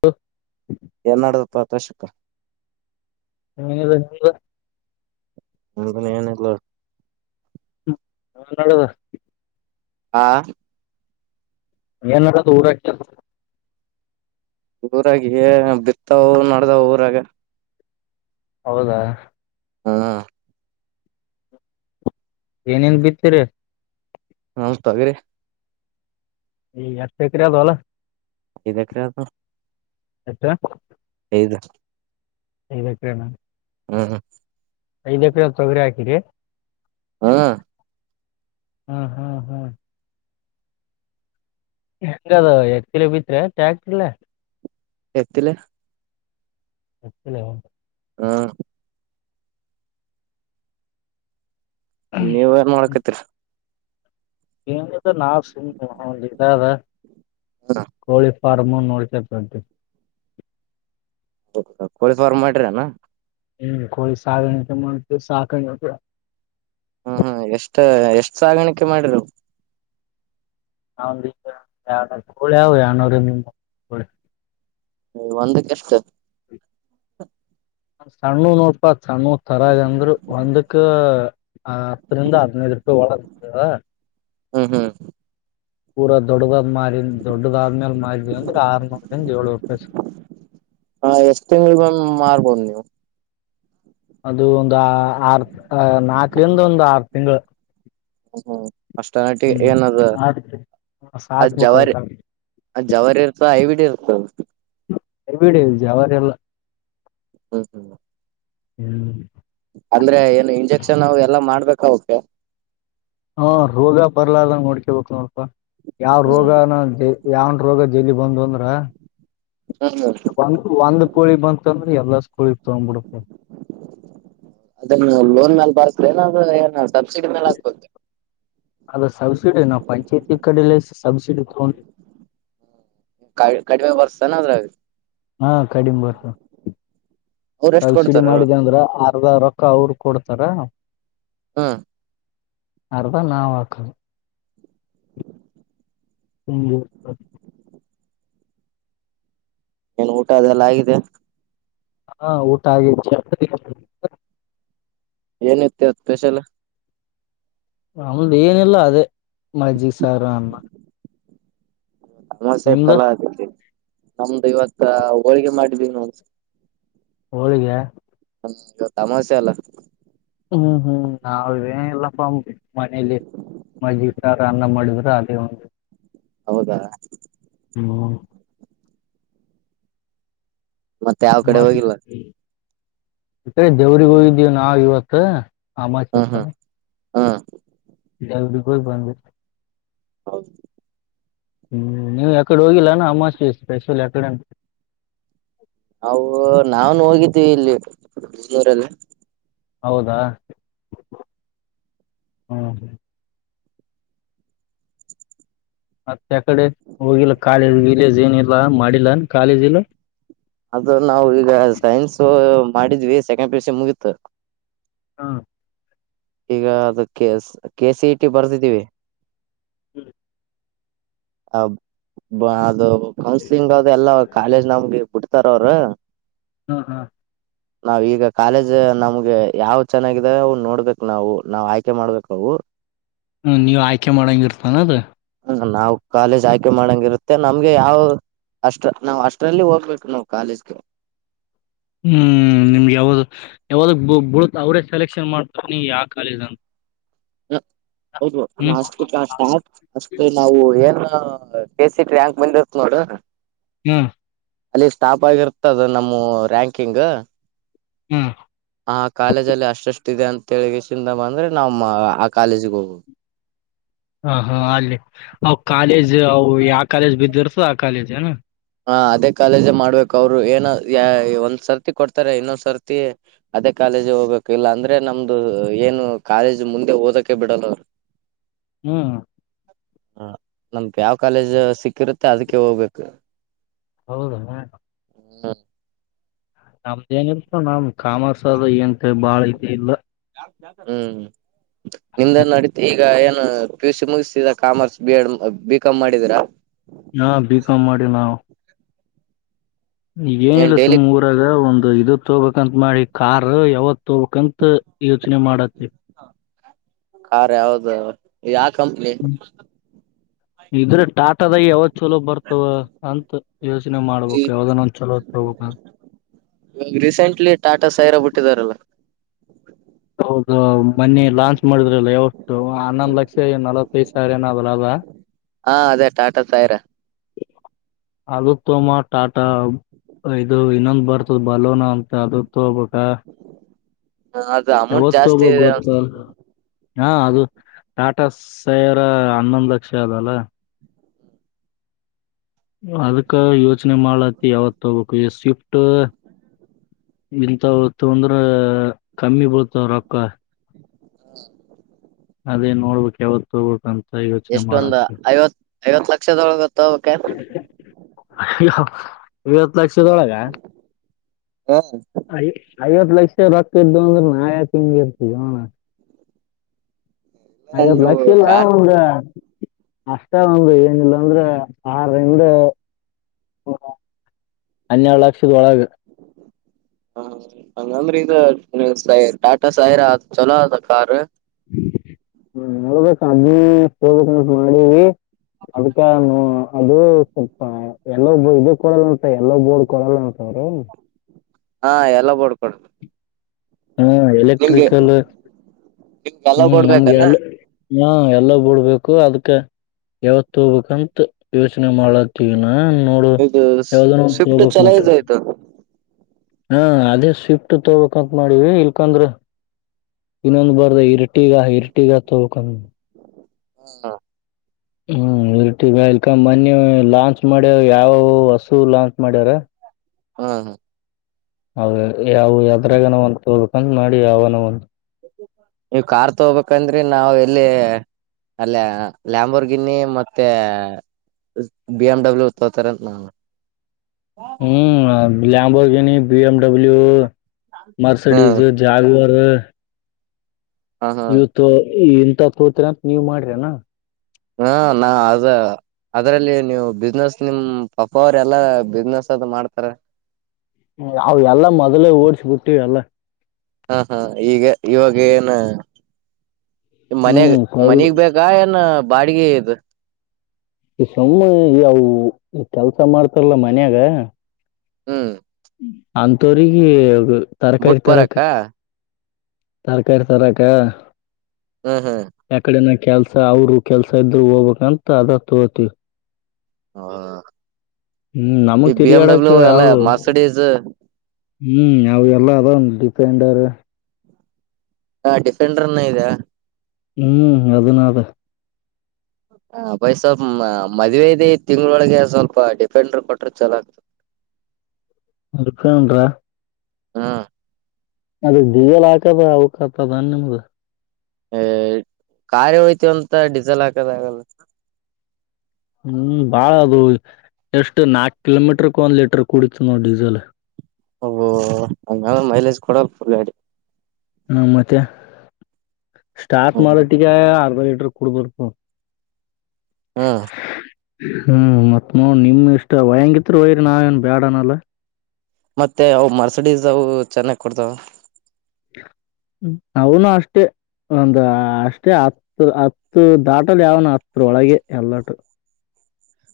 ಹ [inaudible] ಏನ್ಡದಪ್ಪ ಅತಷಕ್ಕ [unintelligible] ಮ ಬ [inaudible] ನಿನಗೆ ನಲ್ಲ ನ ನಳ [inaudible] ಹಾ [inaudible] ನೀನಡ ದೂರ [unintelligible] ಊರಾಗಿ ಬಿತ್ತವು ನ [inaudible] ದ ಊರಾಗ ಹೌದಾ ಹಾ ಏನೇನ್ ಬಿತ್ತೀರಿ ನಾವ ತೊಗರಿ ಎಷ್ಟ ಎಕರೆ ಅದ ಹೊಲ ಇದೆಕ್ಕ ಅದು ಅತ್ತ ಐದು ಐದ ಎಕರೆ ನಾ ಹ್ಮ ಐದ ಎಕರೆ ತೊಗರಿ ಹಾಕಿರಿ ಹಾ ಹ್ಮ್ ಹ್ಮ್ ಹ್ಮ್ ಹೆಂಗದು ಎಕ್ರೇ ಬಿತೀರಾ ಟ್ಯಾಕ್ಟರಲೆ ಎತ್ತಲೇ ಅತ್ತ ಹಾ ನೀವ ಏನ್ ಮಾಡೋಕತೀರ. ಹಿಂಗ ನಾ ಸಿಮ ಒಂದು ಇದಗ ಹ್ಮ್ ಕೋಳಿ ಫಾರಂ ನೋಡ್ಕೊಂತ ಹೊಂಟೀನಿ ಕೋಳಿ ಪಾರ್ಮ್ ಮಾಡ್ರಿನ ಹ್ಮ್ ಕೊಳಿ ಸಾಗಣಿಕೆ ಮಾಡ ಸಾಕಗೇತಿ ಹ್ಮ್ ಹ್ಮ್ ಎಷ್ಟ ಎಷ್ಟು ಸಾಗಾಣಿಕೆ ಮಾಡಿರು ಎರಡು ಕೋಳಿ ಅಂದರ ಎರಡು ನೋರ್ ಯಾಮ್ಯಾಮ್ ಹ ಒಂದಕ್ಕೆ ಎಷ್ಟು. ನ ಸಣ್ಣ ನೋಡ್ಪಾ ಸಣ್ಣ ತರ ಅಂದ್ರು ಒಂದಕ್ಕ ಹತ್ತರಿಂದ ಹದ್ನೈದ ರೂಪಾಯಿ ಒಳಗದ. ಹ್ಮ ಹ್ಮ್ ಪೂರ ದೊಡ್ಡದ ಮ ದೊಡ್ಡದ ಆದ್ಮೇಲೆ ಮಾರಿದವಿ ಅಂದ್ರೆ ಆರ್ನೂರು ಏಳ್ನೂರು ರೂಪಾಯಿ ಸಿಗತದ ಹ ಎಷ್ಟ್ ತಿಂಗಳಿಗೊಮ್ಮೆ ಮಾರ್ಬೋದು ನೀವು ಅದು ಒಂದು ಆರ್ ನಾಕರಿಂದ ಒಂದು ಆರು ತಿಂಗಳು. ಹಾ ಅಷ್ಟ ನಾಟಿಗೆ ಹ್ಮ್ ಏನದ ಅದ್ ಸಾಕ್ಬೇಕ ಜವಾರಿ ಅದಕಬಿಡಿ ಅದ ಜವರಿ ಇರ್ತ ಐವಿಡಿ ಅದು ಹೌ ಅರಬಿಡಿ ಜವರಿ ಎಲ್ಲ ಹ್ಮ್ ಹ್ಮ್ ಹ್ಮ್ ಅಂದ್ರೆ ಏನು ಇಂಜೆಕ್ಷನ್ ಎಲ್ಲಾ ಮಾಡ್ಬೇಕ ಅವಕೆ ಹ ರೋಗ ಬರ್ಲದಂಗ ನೋಡ್ಕಯಬಕ ನೋಡಪಾ ಯಾವ್ ಹ್ಮ್ ರೋಗನ ದ ಯಾವನ್ ರೋಗ ಜಲ ಬಂದ ಅಂದ್ರ ಹ್ಮ್ ಹ್ಮ್ ಬ ಒಂದ್ ಕೋಳಿ ಬಂತ ಅಂದ್ರ ಎಲ್ಲ ಕೋಳಿ ತಗ್ಬಿಡತ್ತೆ ಅ ಏನಾದ್ರೂ ಏನು ಸಬ್ಸಿಡಿ ಮೇಲೆ ಹಾಕಬೇಕು ಅದ ಸಬ್ಸಿಡಿ ನ ಪಂಚಾಯತಿ ಕಡೆಲ್ಲ ಸಬ್ಸಿಡಿ ತೊಂಡ ಕ ಕಡಿಮೆ ಬರ್ಸ್ತಾನ ಅದ್ರಾಗ ಹಾ ಕಡಿಮೆ ಬರ್ತ ಅವ್ರ ಎಷ್ಟ್ ಸಲ್ಸಿಡಿ ಕೊಡ್ತಾರ ಮಾಡಿದ್ದ ಅಂದ್ರ ರೊಕ್ ರೋಕ್ಕ ಅವರು ಕೊಡ್ತಾರ ಹಾ ಅರ್ದಾ ನಾವು ಹಾಕುದ ಹ್ಮ ಏನ್ ಊಟ ಅದೆಲ್ಲ ಆಗಿದೆ ಹಾ ಊಟ ಆಗಿದೆ ಏನಿತ್ತು ಇವತ್ತು ಸ್ಪೆಷಲ್ ನಮ್ದ ಏನಿಲ್ಲ ಅದೇ ಮಜ್ಜಿಗೆ ಸಾರರ ಅನ್ನ ಸಮಸೆ ನಿಮ್ದ ತಲಾ ಆ ನಮ್ದು ಇವತ್ತ ಹೋಳ್ ಗೆ ಮಾಡಿದ್ದಿನು ಹೋಳಿಗೆ ಹ್ಮ ಇ ಅಮಾಸ್ಯೆ ಅಲ್ಲ ಹ್ಮ್ ಹ್ಮ್ ನಾವೇಲ್ಲಪ್ಪ್ ಮನೇಲಿ ಮಜ್ಜಿಗೆ ಸಾರ ಅನ್ನ ಮಾಡಿದ್ರೆ ಅದೇ ಒಂದು ಹೌದಾ ಮತ್ತೆ ಯಾವ ಕಡೆ ಹೋಗಿಲ್ಲ ಈ ಕಡೆ ದೇವ್ರಗ ಹೋಗಿದ್ದೇವು ನಾವ್ ಇವತ್ತ ಅಮಾಸಿ ಚತಳ ಹೂ ದೇವರಿಗೆ ಹೋಗಿ ಬಂದ ಬಿಟ್ನಿ ಹೌದು ಹ್ಮ್ ನೀವು ಎಕಡೆ ಹೋಗಿಲ್ಲಾನ ಅಮಾವಾಸ್ಯೆ ಸ್ಪೆಷಲ್ಎಡೆ ನಾವು ನಾವು ನೂ ಹೋಗಿದ್ದೀವಿ ಇಲ್ಲಿ ಬೆಂಗಳೂರಲ್ಲಿ ಹೌದಾ ಹ್ಮ ಮತ್ತೆ ಯಕಡೆ ಹೋಗಿಲ್ಲ ಕಾಲೇಜ್ ವಿಲೇಜ್ ಏನಿಲ್ಲಾ ಮಾಡಿಲ್ಲ ಕಾಲೇಜ ಇಲ್ಲ ಅದು ನಾವವು ಈಗ ಸೈನ್ಸ ಮಾಡಿದ್ವಿ ಸೆಕೆಂಡ್ ಪ್ಲಸ ಮುಗೀತ ಹಾ ಈಗ ಅದು K K C E T ಬರ್ದಿದ್ದೀವಿ ಹ್ಮ್ ಅ ಬ ಅದು ಕೌನ್ಸ್ಲಿಂಗ್ ಅ ಎಲ್ಲ ಕಾಲೇಜ್ ನಮ್ಗೆ ಬಿಡ್ತಾರ ಅವ್ರ ಹಾ ಹಾ ನಾವ್ ಈಗ ಕಾಲೇಜ್ ನಮ್ಗೆ ಯಾವ್ ಚೆನ್ನಾಗಿದಾವ ಅ ನೋಡ್ಬೇಕಕ್ ನಾವು ನಾವ್ ಆಯ್ಕೆ ಮಾಡ್ಬೇಕ ಅವು ಹ್ಮ ನೀವು ಆಯ್ಕೆ ಮಾಡಂಗ ಇರ್ತಾನ ಅದ ಹ ನಾವ್ ಕಾಲೇಜ್ ಆಯ್ಕೆ ಮಾಡಂಗ ಇರುತ್ತೆ ನಮ್ಗೆ ಯಾವ ಅಷ್ಟ ನಾವ್ ಅಷ್ಟ್ರಲ್ಲಿ ಹೋಗ್ಬೇಕು ನಾವ್ ಕಾಲೇಜ್ಗೆ ಹ್ಮ್ ನಿಮ್ಗೆ ಯಾವ್ದ ಯಾವ್ದ ಬಳತ ಅವ್ರೇ ಸೆಲೆಕ್ಷನ್ ಮಾಡ್ತಾರೆ ಯಾವ ಕಾಲೇಜ್ ಅಂತ ಹೌದು ಹ್ಮ್ ನಾ ಅಷ್ಟೆ ನಾವು ಏನ್ ಹ ಕೆ ಸಿಟ ರ್ಯಾಂಕ್ ಬಂದಿತ್ ನೋಡು ಹ್ಮ ಅಲ್ಲಿ ಸ್ಟಾಪ್ ಆಗಿರ್ತದ ನಮ್ಮ ರ್ಯಾಂಕಿಂಗ್ ಹ್ಮ ತಳಗಸಿಂದ ಬಂದ್ರೆ ನಮ್ಮ ಆ ಕಾಲೇಜಿಗೆ ಹೋಗ್ುದು ಹ ಹಾ ಅಲ್ಲಿ ಅವ್ ಕಾಲೇಜ್ ಅವು ಯಾವ ಕಾಲೇಜ್ ಬಿದ್ದರ್ ಆಕಾಲಿಜ ಹಾ ಅದೇ ಕಾಲೇಜ ಮಾಡ್ಬೇಕು ಅವ್ರು ಏನ ಒಂದ್ ಸರ್ತಿ ಕೊಡ್ತಾರೆ ಇನ್ನೊಂದ್ ಸರ್ತಿ ಅದೇ ಕಾಲೇಜ ಹೋಗ್ಬೇಕು ಇಲ್ಲ ಅಂದ್ರೆ ನಮ್ದು ಏನು ಕಾಲೇಜ್ ಮುಂದೆ ಓದಕ್ಕೆ ಬಿಡಲ್ಲ ಅವರು ಹ್ಮ್ ಹ ನಮಕ್ ಯಾವ್ ಕಾಲೇಜ ಸಿಕ್ಕಿರುತ್ತೆ ಅದಕ್ಕೆ ಹೋಗ್ಬೇಕು ಹೌದಾ ಹ್ಮ್ ನಮ್ದ ಏನ ಇರ್ತೋ ನಮ ಕಾಮರ್ಸ್ ಆದ ಏಂತ ಬಾಳ ಇನ್ನು ಹ್ಮ್ ನಿಂದ ನಡತ ಈಗ ಏನು ಪಿ ಯು ಸಿ ಮುಗಿಸತಿದ commerce B Ed B Com ಮಾಡಿದೀರಾ ಹಾ ಬಿಕಾಮ್ ಮಾಡಿ ನಾವು ಈಗ ಏನ್ ಏನಿಲ್ಲ ಸುಮ್ ಡೈಲಿ ಊರಾಗ ಒಂದು ಇದಕ್ ತಗಬೇಕಕ್ಂತತ್ ಮಾಡಿ ಕಾರ್ ಯಾವತ್ ತೊಕ್ಂತ ಯೋಚನೆ ಮಾಡತ್ತತಿ ಕಾರಖ ಹೌದು ಯಾ ಕಂಪ್ಲೇಟ್ ಇದ್ರ ಟಾಟದ ಯಾವತ್ತು ಚಲೋ ಬರ್ತಾವ ಅಂತ ಯೋಚನೆ ಮಾಡ್ಬೇಕಕ್ ಯಾವ್ದಾನ ಒಂದ ಚಲೋ ತಗಬೇಕ ಇವಾಗ ರೀಸೆಂಟ್ಲಿ ಟಾಟಾ ಸೈರಾ ಬಿಟ್ಟಿದಾರಲ್ಲ ಹೌದು ಮನ್ನಿ ಲಾಂಚ್ ಮಾಡಿದ್ರಲ್ಲ ಎಾವಷ್ಟು ಹನ್ನೊಂದ್ ಲಕ್ಷ ನಲ್ವತ್ತೈದು್ ಸಾವಿರ ಏನ ಅದಲ್ಲ ಅದ ಹಾ ಅದೇ ಟಾಟಾ ತಾಯಿರ ಅದ ತೋಮ್ಮ ಟಾಟಾ ಇದು ಇನ್ನೊಂದು ಬರ್ತದ ಬಲೋನಾ ಅಂತ ಅದ ತಬ ಹಾ ಅದು ಅಮೌಂಟ್ ಯವತ್ತುಬ ಜಾಸ್ತಿ ಇದೆ ಗತ್ತ ಹಾ ಅದು ಟಾಟಾ ಸೈವರ ಹನ್ನೊಂದು ಲಕ್ಷ ಅದಲ್ಲ ಅದಕ್ಕ ಯೋಚನೆ ಮಾಡ್ ಯಾವತ್ ತಗಬೇಕು ಈ ಸ್ವಿಫ್ಟ್ ಇಂಂತವತ್ ಅಂದ್ರ ಕಮ್ಮಿ ಬಳ್ತಾವ್ರೊಕ್ಕ ಹ್ಮ ಅದೇ ನೋಡ್ಬೇಕಕ್ ಯಾವತ್ತು ತೋಗಬೇಕುಂತ ಎಷ್ಟೊಂದ್ ಐವತ್ ಐವತ್ ಲಕ್ಷದೊಳಗತ್ತಕೆ ಅಯ್ಯ ಇಐವತ್ತು ಲಕ್ಷದೊಳಗ ಹಾ ಐವತ್ತ ಲಕ್ಷ ರಕ್ಕ ಇದ್ದು ಅಂದ್ರ ನಾ ಯಾಕ್ ಹಿಂಗ್ ಇರ್ತವಿ ಅಣ್ಣಾ ಐವತ್ ನೀವು ಲಕ್ಷ ಇಲ್ಲ ಕಾರ್ ಒಂದ್ ಅಷ್ಟ ಒಂದು ಏನಿಲ್ಲ ಅಂದ್ರೆ ಆರಿಂದ ಹನ್ನೆರಡು ಲಕ್ಷದ ಒಳಗ ಹ ಹಂಗಂದ್ರ ಇಗ ಟಾಟಾ ಸೈರ್ ಚಲೋ ಅದ ಕಾರ್ ಹ್ಮ್ ನೋಡ್ಬೇಕ್ ಅದ್ನೆ ತೊಬೇಕ್ ಅಂತ ಮಾಡಿವಿ ಅದಕ್ಕಾನೂ ಅದು ಸ್ವಲ್ಪ ಎಲ್ಲೋ ಇದು ಕೊಡಲ್ಲ ಎಲ್ಲೋ ಬೋರ್ಡ್ ಕೊಡಲ್ಲ ಅಂತ ಅವ್ರು ಹಾ ಎಲ್ಲೋ ಬೋರ್ಡ್ ಹ್ಮ್ ನಿಮ್ಗೆ ಎಲೆಕ್ಟ್ರಿಕಲ್ ನಿಮ್ಗೆ ಎಲ್ಲ ಹ್ಮ್ ಬೋರ್ಡ್ ನಮ್ಗೆ ಅ ಬೇಕನಾ ಹಾ ಎಲ್ಲೋ ಬೋರ್ಡ್ ಬೇಕು ಅದ್ಕ ಯಾವತ್ತು ಹೋಗ್ಬೇಕಂತ ಯೋಚನೆ ಮಾಡ್ಲತ್ತೀವಿ ಹಿನಾ ಇದು ಸ್ವಿಫ್ಟ ಚಾಲೂ ಮತ್ತ [unintelligible] ಆಯಿತು ಹಾ ಅದೇ ಸ್ವಿಫ್ಟ್ ತೊಗಕ್ಂತ ಮಾಡಿವಿ ಇಲ್ಕಂದ್ರ ಇನ್ನೊಂದ್ ಬಾರದ ಇರಟಿಗ ಇರಟಿಗ ತೊಗಕ್ಂದ ಹ್ಮ ಹಾ ಹ್ಮ್ ಇಲ್ ಟೀಗಿ ಇಲ್ಕ ಮನ್ನಿ ಲಾಂಚ್ ಮಾಡ್ಯರ ಯಾವೋ ಹಸು ಲಾಂಚ್ ಮಾಡ್ಯಾರ ಹಾ ಹಾ ಹೌದ ಏ ಯಾವವು ಯದ್ರಾಗೆನೋ ಒಂದು ಸಂಘ ಮಾಡಿ ಯಾವನ ಒಂದು ನೀವು ಕಾರ್ ತಗೋಬೇಕಂದ್ರಿ ನಾವು ಈಲ್ಲಿ ಅಲ್ಲ ಲ್ಯಂಬರ್ ಗಿನ್ನಿ ಮತ್ತೆ ಬಿ ಎಮ ಡಬ್ಲ್ಯೂ ತೋತಾರಂತ ನೋಡ್ ಹ್ಮ Lamborghini B M W ಹ್ಮ್ ಮರ್ಸಡೀಸ್ ಜಾಗವರ್ ಹ ಹಾ ಇವತ್ತು ಹಿಂತವ ತೋತ್ರಂತ ನೀವ್ ಮಾಡ್ರಿರೆನ ಹಾ ನಾ ಅದ ಅದ್ರಲ್ಲಿ ನೀವು ಬಿಸ್ನೆಸ್ ನಿಮ್ ಪಪ್ಪಾ ಅವ್ರ ಎಲ್ಲಾ ಬಿಸ್ನೆಸ್ ಅದ ಮಾಡ್ತಾರ ಈಲ್ಲೇ ಓಡ್ಸ ಬಿಟ್ಟಿವಿ ಏಲ್ಲ ಹಾ ಹಾ ಈಗ ಇವಾಗ ಏನ ಮನ್ಯಗ್ ಹ್ಮ್ ಕೈ ಮನಿಗ್ ಬೇಕಾ ಏನ್ ಬಾಡಿಗೆ ಈದ ಈ ಸುಮ್ಮ ಈ ಅವು ಕೆಲ್ಸ ಮಾಡ್ತಾರಲ್ಲ ಮನ್ಯಾಗ ಹ್ಮ್ ಅಂತೋರಿಗಿ ತರಕಾರಿ ಬುಟ್ ತರಕ್ಕ ಬರಕ್ಕ ತರಕಾರಿ ತರಕ ಹ್ಮ್ ಹ್ಮ್ ಯಕಡೆನ ಕೆಲ್ಸ ಅವರು ಕೆಲ್ಸ ಇದ್ದು ಹೋಗ್ಬೇಕಂತ ಅದ ತೋಗತಿವಿ ಹೌದ ಹ್ಮ್ ನಮಗ್ ತಿರಿಯಾಡಕ್ ಎಲ್ಲ ಅವು ಮರ್ಸಿಡೀಸ್ ಹ್ಮ್ ಅವ ಎಲ್ಲ [unintelligible] ಡಿಪೆಂಡರ್ ಹಾ ಡಿಫೆಂಡರ್ನ್ನ ಇದ ಹ್ಮ್ ಅದನ್ನಾದ ಹ ಬೈ ಸ್ವಲ್ ಮದ್ುವವೆದ ತಿಂಗಳೊಳಗೆ ಸ್ವಲ್ಪ ಡಿಫೆಂಡರ್ ಕೊಟ್ರ ಚಲ ಆಗ್ತದೆ ಅಪನ್್ರಾ [unintelligible] ಹಾ ಅದ ದಿವಲ್ ಹಾಕದ ಅವಕತದನ್ ನಿಮ್ದ ಹ ಕಾರಖಾರಿ ಹೋಯ್ತವಂತ ಡೀಿಸೆಲ್ ಹಾಕದ ಆಗಲ್ಲ [inaudible] ಹ್ಮ್ ಬಾಳ ಅದು ಎಷ್ಟ್ ನಾಕ್ ಕಿಲೋಮೀಟರ್ಕ್ ಒಂದ್ ಲೀಟರ್ ಕುೂಡಿತು ನಾವ ಡೀಸೆಲ್ ಓ ಹಂಗ ಮೈಲೇಜ್ ಕೊಡ ಫುಲ್ ಗಾಡಿ [unintelligible] ಹ್ಮ ಮತ್ತೆ ಸ್ಟಾರ್ಟ್ ಹ್ಮ್ ಹ್ಮ್ ಮಾಡೊಟ್ಟಿಗೆ ಅರ್ಧ ಲೀಟರ್ ಕುಡ್ಬಲ್ಪು [inaudible] ಹ್ಮ ಹ್ಮ್ ಮತ್ ನೋ ನಿಮ್ ಇಷ್ಟ ವಯಂಗಿತ್ ವಯರಿ ನಾವೇಏನ್ ಬ್ಯಾಡನಲ್ಲ ಮತ್ತೆ ಅವು ಮರ್ಸಿಡೀಸ್ ಅವು ಚೆನ್ನಾಗ್ ಕೊಡ್ತಾವ ಅವನು ಅಷ್ಟೇ ಒಂದು ಅಷ್ಟೇ ಹತ್ತು ಹತ್ತು ದಾಟಲ್ ಯಾವನು ಹತ್ರ ಒಳಗೆ ಎಲ್ಲಟು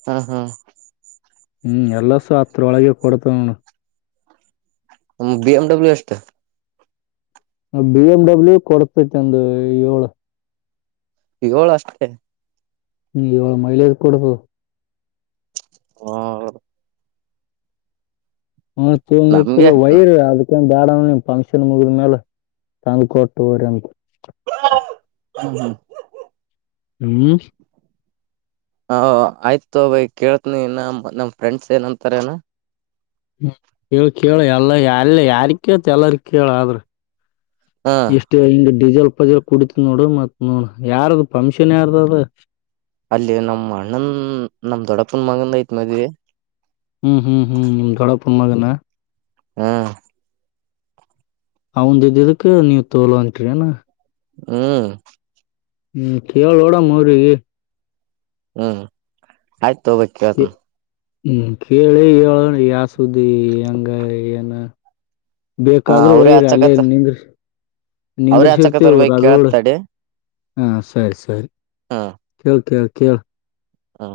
ಹಾ ಹಾ ಹ್ಮ್ ಎಲ್ಲಸು ಹತ್ರೊಳಗೆ ಕೊಡತವ ನೋ ಬಿ ಎಮ್ ಡಬ್ಲ್ಯೂ ಅಷ್ಟೇ ಬಿ ಎಮ್ ಡಬ್ಲ್ಯೂ ಕೊಡ್ತೈತಿ ಒಂದು ಏಳು ಏಳುಷ್ಟೇ ಹ್ಮ್ ಇವಾಗ ಮೈಲೇಜ್ ಕೊಡ [unintelligible] ಹಾ ಹ ನಮ್ಗೆ ವೈರ್ ಅದಕ್ಕೆ [unintelligible] ಬ್ಯಾಡಮ್ ಫಂಕ್ಷನ್ ಮುಗಿದ ಮೇಲೆ ತಂದ್ ಕೊಟ್ಟು್ರ ಹ ಹೌ ಹಾ [unintelligible] ಹ್ಮ್ ಹ ಆಯ್ತು ಬೈ ಕೇಳ್ತನಿ ನ ನಮ್ ಫ್ರೆಂಡ್ಸ್ ಏನಂತಾರನಾ ಹ್ಮ ಹೇಳ ಕೇಳ ಎಲ್ಲ ಎಲ್ಲ ಯಾರಿಕತ ಎಲ್ಲಾರ ಕೇಳ ಆದ್ರ ಹ ಎಷ್ಟೇ ಹಂಗ [inaudible] ಡೀಜೆಲ್ ಪಜಲ್ ಕುಡತ್ ನೋಡು ಮತ್ ನೋಡ ಯಾರ್ದ ಪಂಕ್ಷನ್ ಯಾರ್ದ ಅದ ಅಲ್ಲಿ ನಮ್ಮ್ ಅಣ್ಣನ್ ನಮ್ ದೊಡಪನ್ ಮಗಂದ ಐತ್ ಮದ್ವೆ ಹ್ಮ್ ಹ್ಮ್ ಹ್ಮ್ ದಳ ಪರ್ನಾಗ ಹಾ ಅವಂದ ಇದ್ದಿದ್ದಕ್ಕ ನೀವ್ ತೋಲ ಅಂಟ್ರಿ ಅನಾ ಹ್ಮ್ ಹ್ಮ್ ಕೇವಲೋಡ ಮರು [unintelligible] ಹ್ಮ್ ಆಯ್ತು ತ ವಕ್ಯಾತ್ನು ಹ್ಮ್ ಕೇಳಿ ಹೇಳೋಣ ಯಸ್ ಸುದಿ ಅಂಗನು ಹ್ಮ ಹ ಬೇಕಾದ್ರೂ ಅವ್ರೇ ವೈರ್ ಅಲ್ಲೇ ಹಚ್ಚಕತ್ ನಿಂದ್ರಿಸಿ ಅವ್ರೇ ನಿಂದ್ರಿಸಿರ್ತೇವು ಹಚ್ಚಕತ್ತರ್ ಬೈ ಕೇಳತ್ ರಗೋಡ್ ತಡಿ ಹಾ ಸರಿ ಸರಿ ಕೆ ಕೆ ಕೇಳ್ ಹಾ